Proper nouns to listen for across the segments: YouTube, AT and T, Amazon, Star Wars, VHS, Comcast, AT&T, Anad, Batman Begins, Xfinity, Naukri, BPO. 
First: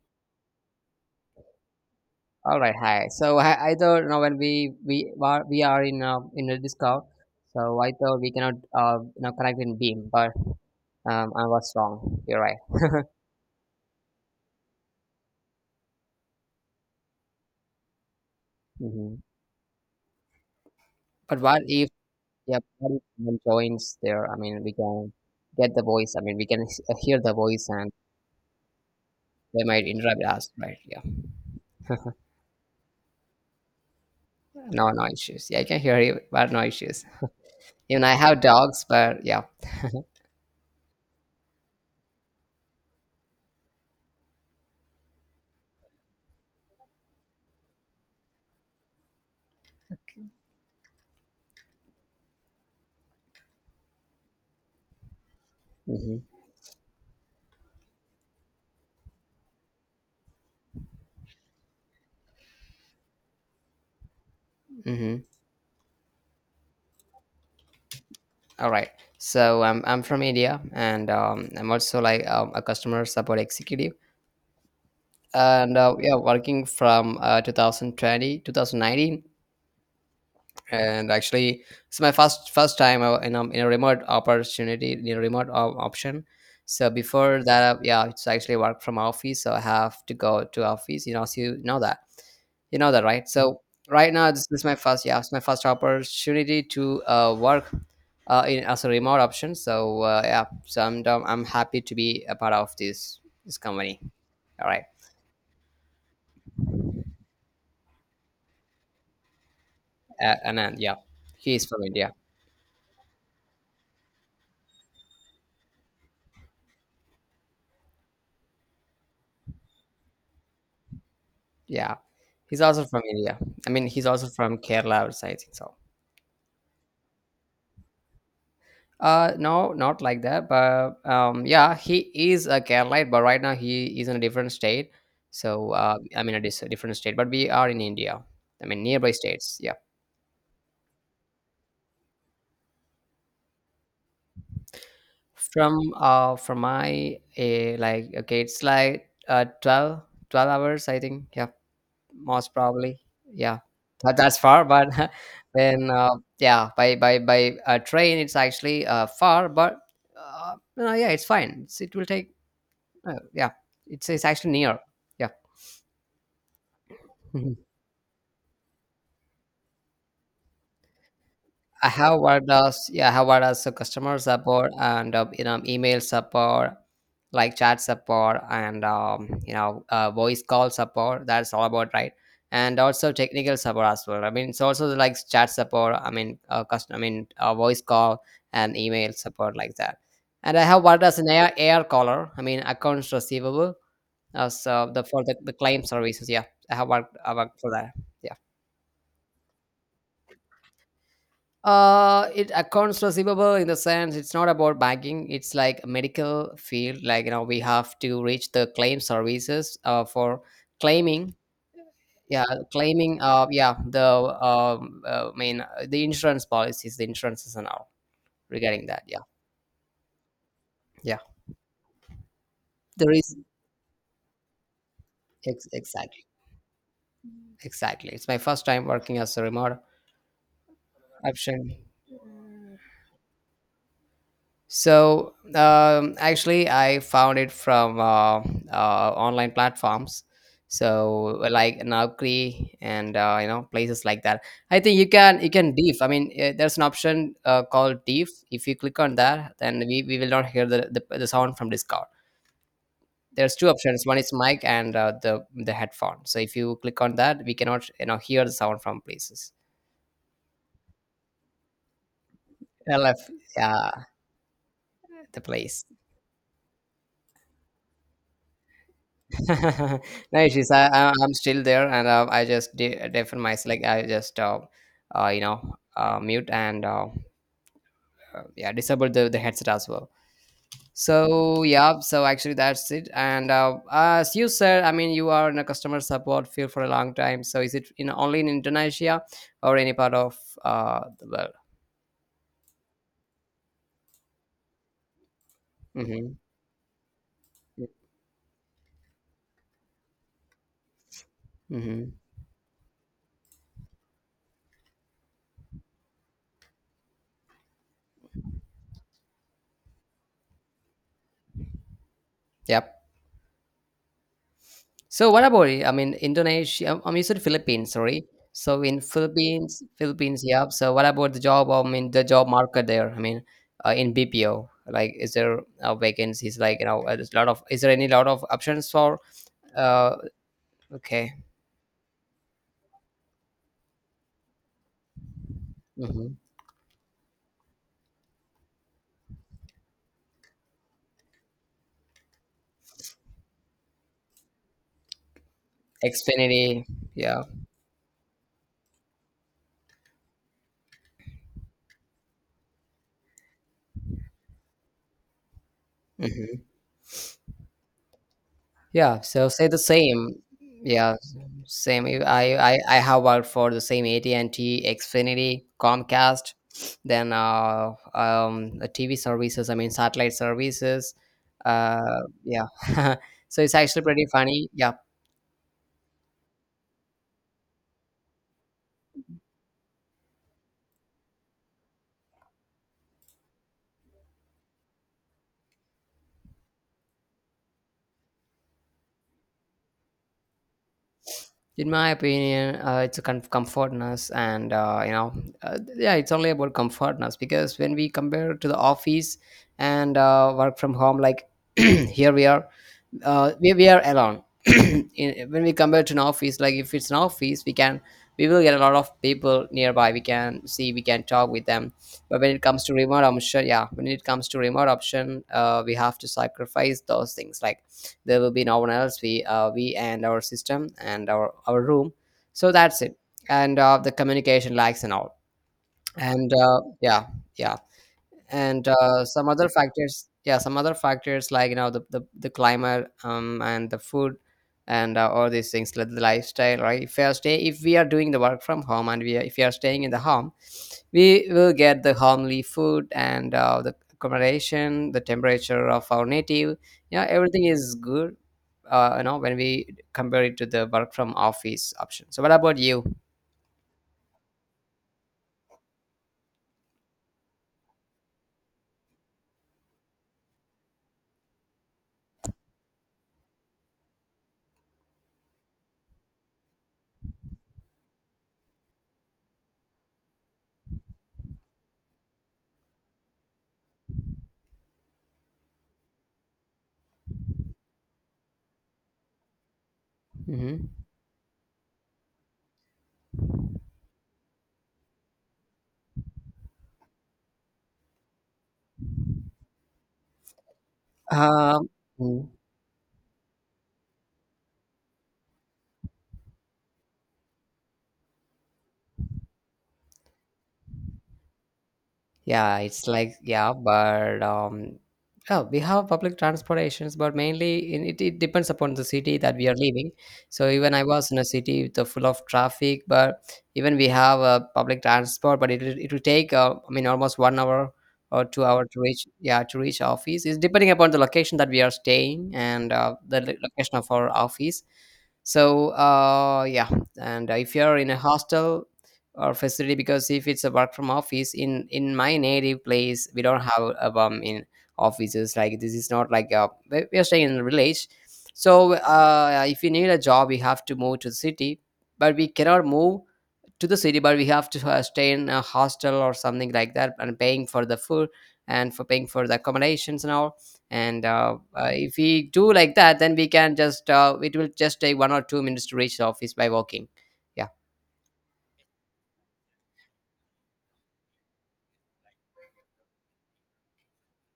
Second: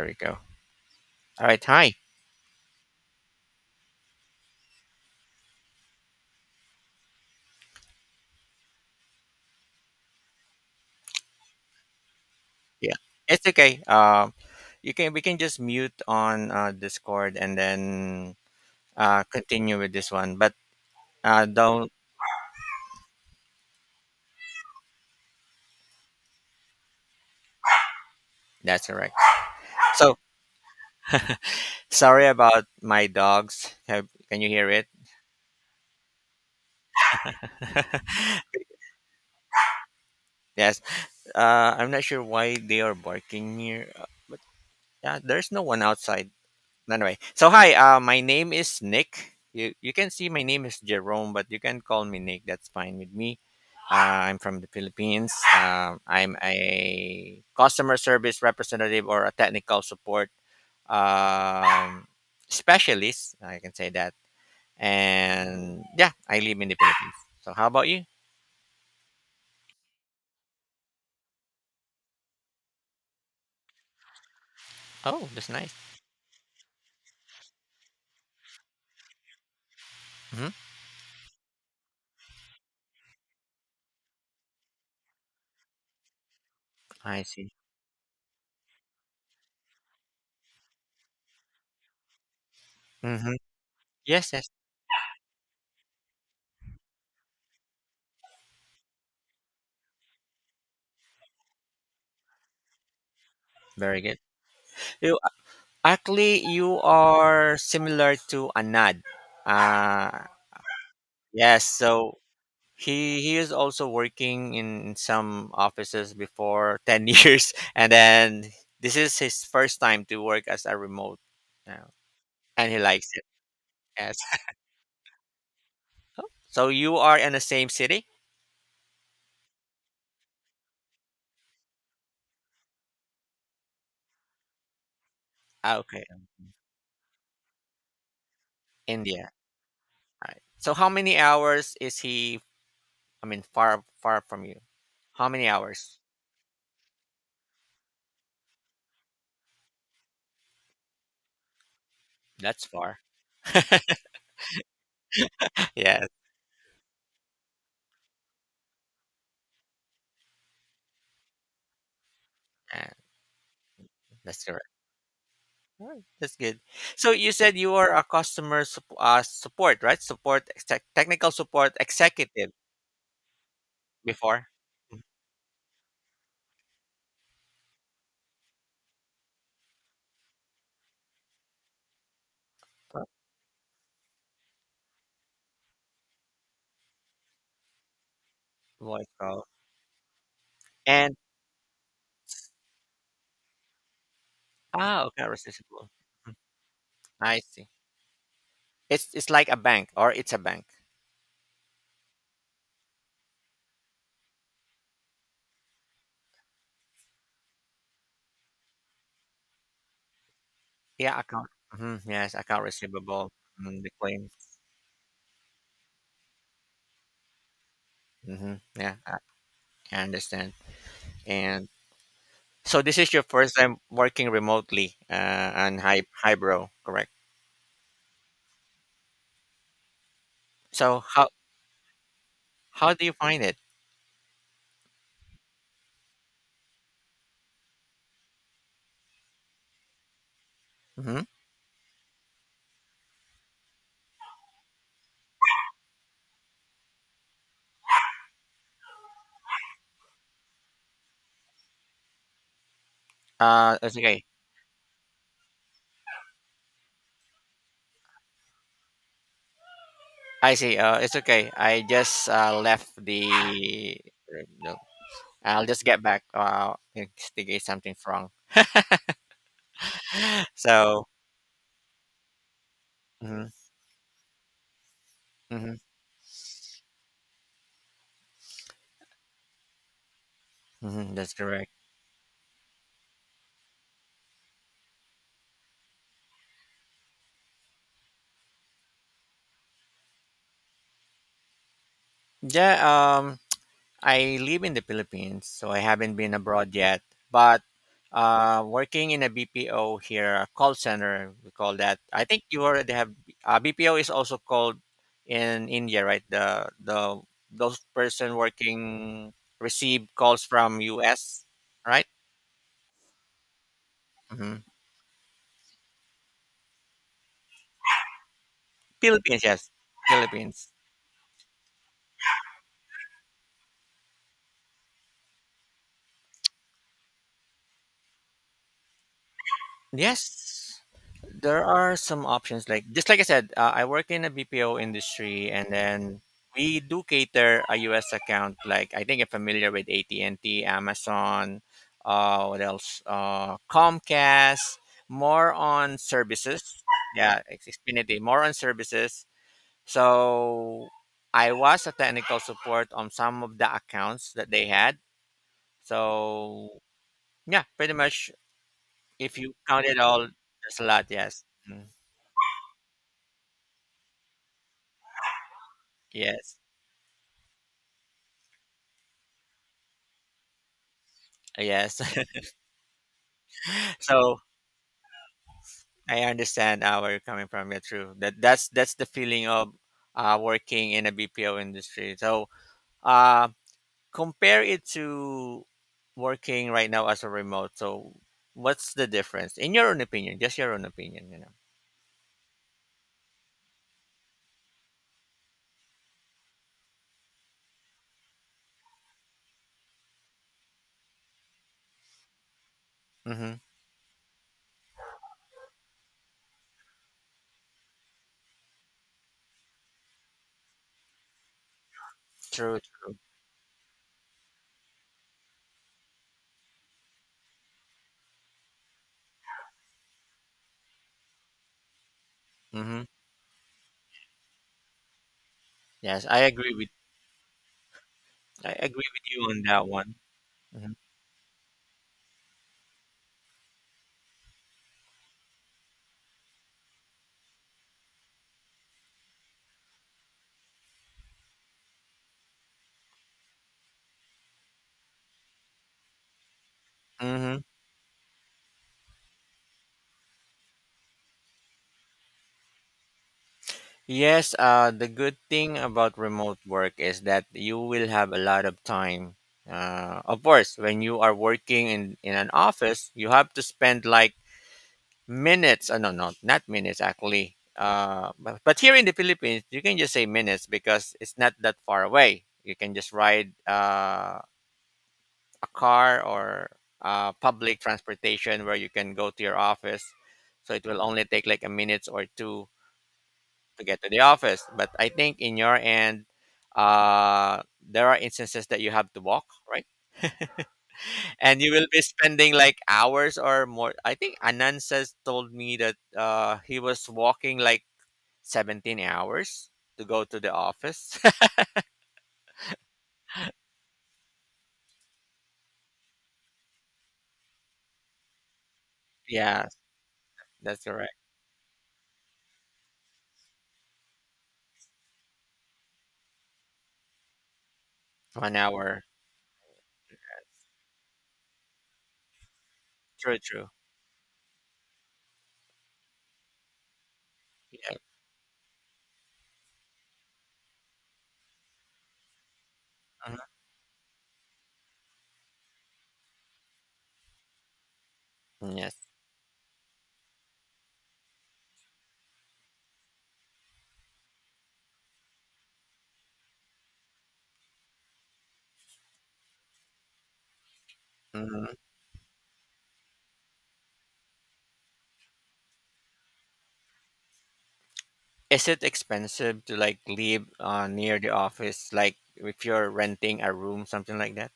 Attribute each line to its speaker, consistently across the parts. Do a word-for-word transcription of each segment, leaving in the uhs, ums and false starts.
Speaker 1: There we go. All right. Hi.
Speaker 2: All right, hi. So I, I thought you know when we we are we are in a in a Discord, so I thought we cannot uh you know connect in Beam, but um I was wrong. You're right.
Speaker 1: Yeah. It's okay. Um, you can we can just mute on uh, Discord and then
Speaker 2: Hmm.
Speaker 1: uh, continue with this one. But
Speaker 2: But
Speaker 1: uh,
Speaker 2: what if
Speaker 1: don't.
Speaker 2: yeah, what if someone joins there? I mean, we can get the voice. I mean, we can s- hear the voice, and
Speaker 1: That's correct.
Speaker 2: they might
Speaker 1: So
Speaker 2: interrupt us, right? Yeah.
Speaker 1: sorry about my dogs. Have, can you hear it?
Speaker 2: No, no issues. Yeah, I can hear you, but no issues. Even I have dogs, but yeah.
Speaker 1: Yes. Uh, I'm not sure why they are barking here, uh, but yeah, there's no one outside. Anyway, so hi. Uh, my name is Nick. You you can see my name is Jerome, but you can call me Nick. That's fine with me. Uh, I'm from the Philippines. Um,
Speaker 2: Hmm.
Speaker 1: I'm a customer service representative or a technical support um, specialist. I can say that.
Speaker 2: Hmm.
Speaker 1: And yeah, I live in the Philippines. So how about you?
Speaker 2: All right. So I'm I'm from India, and um, I'm also like um, a customer support executive,
Speaker 1: Oh, that's nice.
Speaker 2: and uh, yeah, working from uh, two thousand twenty,
Speaker 1: Hmm.
Speaker 2: and actually it's my first first time uh, in a, in a remote opportunity in a remote op- option. So
Speaker 1: I
Speaker 2: before
Speaker 1: see.
Speaker 2: that, uh, yeah, it's actually work from office, so I have to go to office, you know so you know that you know that, right?
Speaker 1: Hmm.
Speaker 2: So right now,
Speaker 1: Yes,
Speaker 2: this
Speaker 1: yes.
Speaker 2: is my first yeah, it's my first opportunity to uh, work uh, in as a remote option. So uh, yeah, so I'm, um, I'm happy to be a part of this this company.
Speaker 1: Very good.
Speaker 2: All right.
Speaker 1: You Actually you are similar to Anad. Uh
Speaker 2: Uh, and then, yeah, he is
Speaker 1: yes.
Speaker 2: from India.
Speaker 1: So he he is also working in some offices before ten years and then this is his first time to work as a remote now,
Speaker 2: Yeah, he's
Speaker 1: and he
Speaker 2: also from
Speaker 1: likes it.
Speaker 2: India. I mean, he's
Speaker 1: Yes.
Speaker 2: also from Kerala, or so I think so.
Speaker 1: So you are in the same city.
Speaker 2: Uh, no, not like that. But um, yeah, he is a Keralite, but right now he is in a different state. So
Speaker 1: Ah,
Speaker 2: uh,
Speaker 1: okay.
Speaker 2: I mean, it is a dis- different state, but we are in India. I mean, nearby
Speaker 1: India.
Speaker 2: states. Yeah,
Speaker 1: All right, so how many hours is he, I mean, far far from you, how many
Speaker 2: from
Speaker 1: hours?
Speaker 2: uh, from my uh, like okay, it's like uh twelve, twelve hours, I think. Yeah. Most
Speaker 1: That's
Speaker 2: probably.
Speaker 1: far.
Speaker 2: Yeah, but that's far. But then,
Speaker 1: Yes.
Speaker 2: uh, yeah, by by by uh, train, it's actually uh, far, but uh, no, yeah, it's fine. It's, it will take.
Speaker 1: uh,
Speaker 2: Uh, yeah, it's it's
Speaker 1: that's
Speaker 2: actually
Speaker 1: correct.
Speaker 2: near. Yeah.
Speaker 1: All right, that's good. So you said you are a customer sup- uh, support, right? Support, tech technical support
Speaker 2: I have worked
Speaker 1: executive.
Speaker 2: as Yeah, I have worked as a customer
Speaker 1: Before?
Speaker 2: support
Speaker 1: Mm,
Speaker 2: and uh, you know email support, like chat support and um, you know uh, voice call support. That's all about right, and
Speaker 1: uh,
Speaker 2: also technical support as well. I mean, it's also like chat support. I mean, uh, custom, I mean uh, voice call and
Speaker 1: Voice
Speaker 2: email
Speaker 1: call.
Speaker 2: support like that. And I have worked
Speaker 1: And
Speaker 2: as an air air caller. I mean, accounts receivable as uh, so the
Speaker 1: oh,
Speaker 2: for
Speaker 1: okay,
Speaker 2: the, the claim
Speaker 1: receivable.
Speaker 2: services. Yeah, I have worked I
Speaker 1: I
Speaker 2: worked
Speaker 1: see.
Speaker 2: for that. Yeah.
Speaker 1: It's it's like a bank or it's a bank.
Speaker 2: Uh, it accounts receivable in the sense it's not about banking. It's like a medical field. Like, you know, we have to reach the claim services uh, for
Speaker 1: Yeah,
Speaker 2: claiming.
Speaker 1: account. Hmm. Yes,
Speaker 2: Yeah,
Speaker 1: account
Speaker 2: claiming.
Speaker 1: receivable,
Speaker 2: Uh, yeah,
Speaker 1: mm, the
Speaker 2: the
Speaker 1: claim.
Speaker 2: um, uh, I mean, uh, the insurance policies, the insurances and all
Speaker 1: Hmm.
Speaker 2: regarding
Speaker 1: Yeah,
Speaker 2: that.
Speaker 1: I,
Speaker 2: Yeah,
Speaker 1: I understand.
Speaker 2: yeah.
Speaker 1: And so this
Speaker 2: There
Speaker 1: is your
Speaker 2: is
Speaker 1: first time working remotely uh,
Speaker 2: ex-
Speaker 1: on Hy-
Speaker 2: exactly,
Speaker 1: Hybro, correct?
Speaker 2: exactly. It's my first time working as a remote
Speaker 1: So how
Speaker 2: option.
Speaker 1: how do you find it?
Speaker 2: So um, actually, I found it from uh, uh, online platforms.
Speaker 1: hmm
Speaker 2: So like Naukri and uh, you know places like that. I think you can you can diff. I mean, uh, there's an option uh, called diff. If you click on that, then we, we will not hear the, the, the sound from Discord. There's two
Speaker 1: Uh, it's
Speaker 2: options. One
Speaker 1: okay.
Speaker 2: is mic and uh, the the headphone. So if you click on that, we cannot you know hear the sound from places.
Speaker 1: I see. Uh, it's okay. I just uh, left
Speaker 2: L F, yeah,
Speaker 1: the. No,
Speaker 2: the
Speaker 1: I'll just
Speaker 2: place.
Speaker 1: get back. Uh, in case something's wrong.
Speaker 2: No, issues. I,
Speaker 1: So,
Speaker 2: I I'm still there, and uh, I just de- deafen
Speaker 1: mhm,
Speaker 2: myself. Like, I just uh, uh you know
Speaker 1: mhm,
Speaker 2: uh mute and uh, uh, yeah, disable the the headset as well.
Speaker 1: mhm, that's
Speaker 2: So
Speaker 1: correct.
Speaker 2: yeah, so actually that's it. And uh, as you said, I mean, you are in a customer support field for a long time. So is it in only in Indonesia or any part of uh the world?
Speaker 1: Yeah, um, I live in the Philippines, so I haven't
Speaker 2: Mm-hmm.
Speaker 1: been abroad yet. But uh, working in a B P O here, a call center, we call that.
Speaker 2: Mm-hmm.
Speaker 1: I think you already have. uh, B P O is also called in India, right? The the those person working receive calls from U S, right?
Speaker 2: Yep.
Speaker 1: Hmm.
Speaker 2: So what about it? I mean, Indonesia. I mean, you said Philippines. Sorry. So in
Speaker 1: Philippines, yes,
Speaker 2: Philippines, Philippines. Yeah.
Speaker 1: Philippines,
Speaker 2: So what about the job? I mean, the job market there. I mean, uh, in B P O, like, is there uh, vacancies? Like, you know, uh, there's a lot of. Is there any lot of options for? Uh,
Speaker 1: yes.
Speaker 2: okay.
Speaker 1: There are some options like just like I said, uh, I work in a B P O industry, and then
Speaker 2: Mm-hmm.
Speaker 1: we do cater a U S account. Like I think you're familiar with A T and T, Amazon, uh, what else? Uh, Comcast. More on services.
Speaker 2: Xfinity.
Speaker 1: Yeah,
Speaker 2: Yeah.
Speaker 1: it's Xfinity. More on services. So I was a technical support on some of the accounts that they had.
Speaker 2: Mhm.
Speaker 1: So yeah, pretty much
Speaker 2: Yeah,
Speaker 1: if
Speaker 2: so
Speaker 1: you
Speaker 2: say the
Speaker 1: count it all,
Speaker 2: same.
Speaker 1: there's a lot.
Speaker 2: Yeah,
Speaker 1: Yes. Mm.
Speaker 2: same. If I, I, I have worked for the same A T and T, Xfinity, Comcast,
Speaker 1: Yes.
Speaker 2: then uh, um, the T V services, I mean, satellite services.
Speaker 1: Yes.
Speaker 2: Uh, yeah, so it's actually pretty
Speaker 1: So
Speaker 2: funny. Yeah,
Speaker 1: I understand uh, where you're coming from. Yeah, true. That that's that's the feeling of uh, working in a B P O industry. So uh, compare it to working right now as a remote. So what's the difference in your own opinion? Just your own opinion. You know.
Speaker 2: in my opinion, uh, it's a com- comfortness, and uh, you know, uh, yeah, it's only about comfortness, because when we compare to the office and uh, work from home, like here we are, uh,
Speaker 1: Mm-hmm.
Speaker 2: we, we are alone, in, when we compare to an office, like if it's an office we can we will get a lot of people nearby, we can see, we can talk with them. But when it
Speaker 1: True.
Speaker 2: comes to
Speaker 1: True.
Speaker 2: remote option, yeah, when it comes to remote option, uh, we have to sacrifice those things. Like, there will be no one else, we uh, we and our system and our our room, so that's
Speaker 1: Mm-hmm.
Speaker 2: it. And uh, the communication lags and all.
Speaker 1: Yes, I
Speaker 2: And
Speaker 1: agree
Speaker 2: uh,
Speaker 1: with
Speaker 2: yeah, yeah.
Speaker 1: I
Speaker 2: And
Speaker 1: agree with
Speaker 2: uh,
Speaker 1: you
Speaker 2: some
Speaker 1: on
Speaker 2: other
Speaker 1: that one.
Speaker 2: factors, yeah, some other
Speaker 1: Mm-hmm.
Speaker 2: factors like, you know the the, the climate, um and the food and uh, all these things, like the lifestyle, right? If we are stay if we are doing the work from home, and we are, if we are staying in the home, we will get the homely food and uh, the accommodation, the temperature of our native, yeah,
Speaker 1: Mm-hmm.
Speaker 2: everything is good uh, you know when we compare it to the work from office option. So what about you?
Speaker 1: Yes, uh, the good thing about remote work is that you will have a lot of time. Uh, of course, when you are working in, in an office, you have to spend like minutes. Uh, no, no, not minutes actually. Uh, but, but here in the Philippines, you can just say minutes because it's not that far away. You can just ride uh, a car or uh, public transportation where you can go to your office. So it
Speaker 2: Mhm.
Speaker 1: will only take like a minute or two to get to the office. But I think in your end, uh, there are instances that you have to walk, right? And you will
Speaker 2: Um,
Speaker 1: be
Speaker 2: mm.
Speaker 1: spending like hours or more. I think Anand says told me that uh, he was walking like seventeen hours to go to the office.
Speaker 2: Yeah, it's like, yeah, but um, yeah, we have public transportations, but mainly in, it it depends upon the city that
Speaker 1: Yeah,
Speaker 2: we are living. So
Speaker 1: that's
Speaker 2: even I
Speaker 1: correct.
Speaker 2: was in a city with the full of traffic, but even we have a public transport, but it will- it will take uh, I mean, almost one hour or
Speaker 1: One
Speaker 2: two hour to
Speaker 1: hour.
Speaker 2: reach yeah, to reach office. It's depending upon the location that we are staying and uh,
Speaker 1: True,
Speaker 2: the lo-
Speaker 1: true.
Speaker 2: location of our office. So uh, yeah, and if you're
Speaker 1: Yeah.
Speaker 2: in a hostel or facility, because if it's a work from office, in in my native place we don't have a, um in offices like, this is not like a we we are staying in a village.
Speaker 1: Mhm.
Speaker 2: So
Speaker 1: Yes.
Speaker 2: uh if you need a job, we have to move to the city. But we cannot move to the city, but we have to uh, stay in a hostel or something like that, and paying for the food, and for paying for the accommodations and all. And uh,
Speaker 1: hmm
Speaker 2: uh, if we do like that, then we can just uh, it will just take one or two minutes to reach the office by walking.
Speaker 1: Is it expensive to like live uh, near the office? Like if you're renting a room, something like that?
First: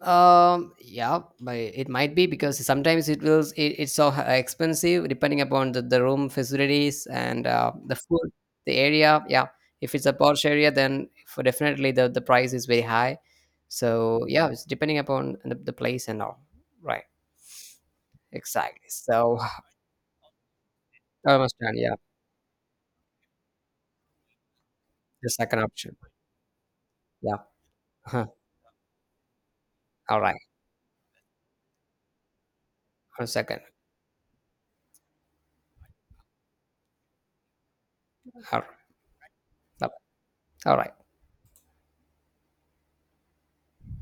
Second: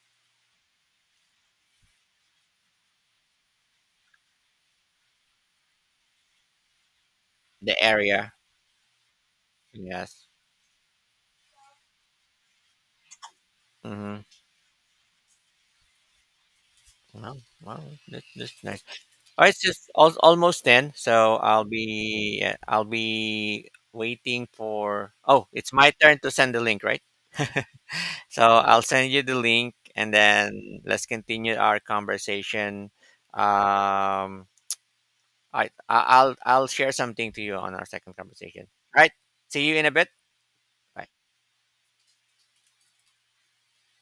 Speaker 2: Um, yeah, but it might be because sometimes it will it, it's so h- expensive, depending upon the, the room facilities and uh,
Speaker 1: The
Speaker 2: the food,
Speaker 1: area.
Speaker 2: the area. Yeah, if it's a
Speaker 1: Yes.
Speaker 2: Porsche area, then for definitely the the price is very high. So
Speaker 1: Hmm.
Speaker 2: yeah, it's depending upon the, the place and all. Right,
Speaker 1: Wow, wow, that's that's nice.
Speaker 2: exactly. So
Speaker 1: Oh, it's just al- almost ten,
Speaker 2: I
Speaker 1: so I'll
Speaker 2: understand. Yeah,
Speaker 1: be yeah, I'll be waiting for.
Speaker 2: the
Speaker 1: Oh,
Speaker 2: second
Speaker 1: it's my
Speaker 2: option.
Speaker 1: turn to send the link, right?
Speaker 2: Yeah.
Speaker 1: So I'll send you the link, and
Speaker 2: All right.
Speaker 1: then let's continue our conversation.
Speaker 2: One second.
Speaker 1: Um, I I- I'll I'll share something to you on our second
Speaker 2: All
Speaker 1: conversation. All right. See you in
Speaker 2: right.
Speaker 1: a bit.
Speaker 2: All right.
Speaker 1: Bye.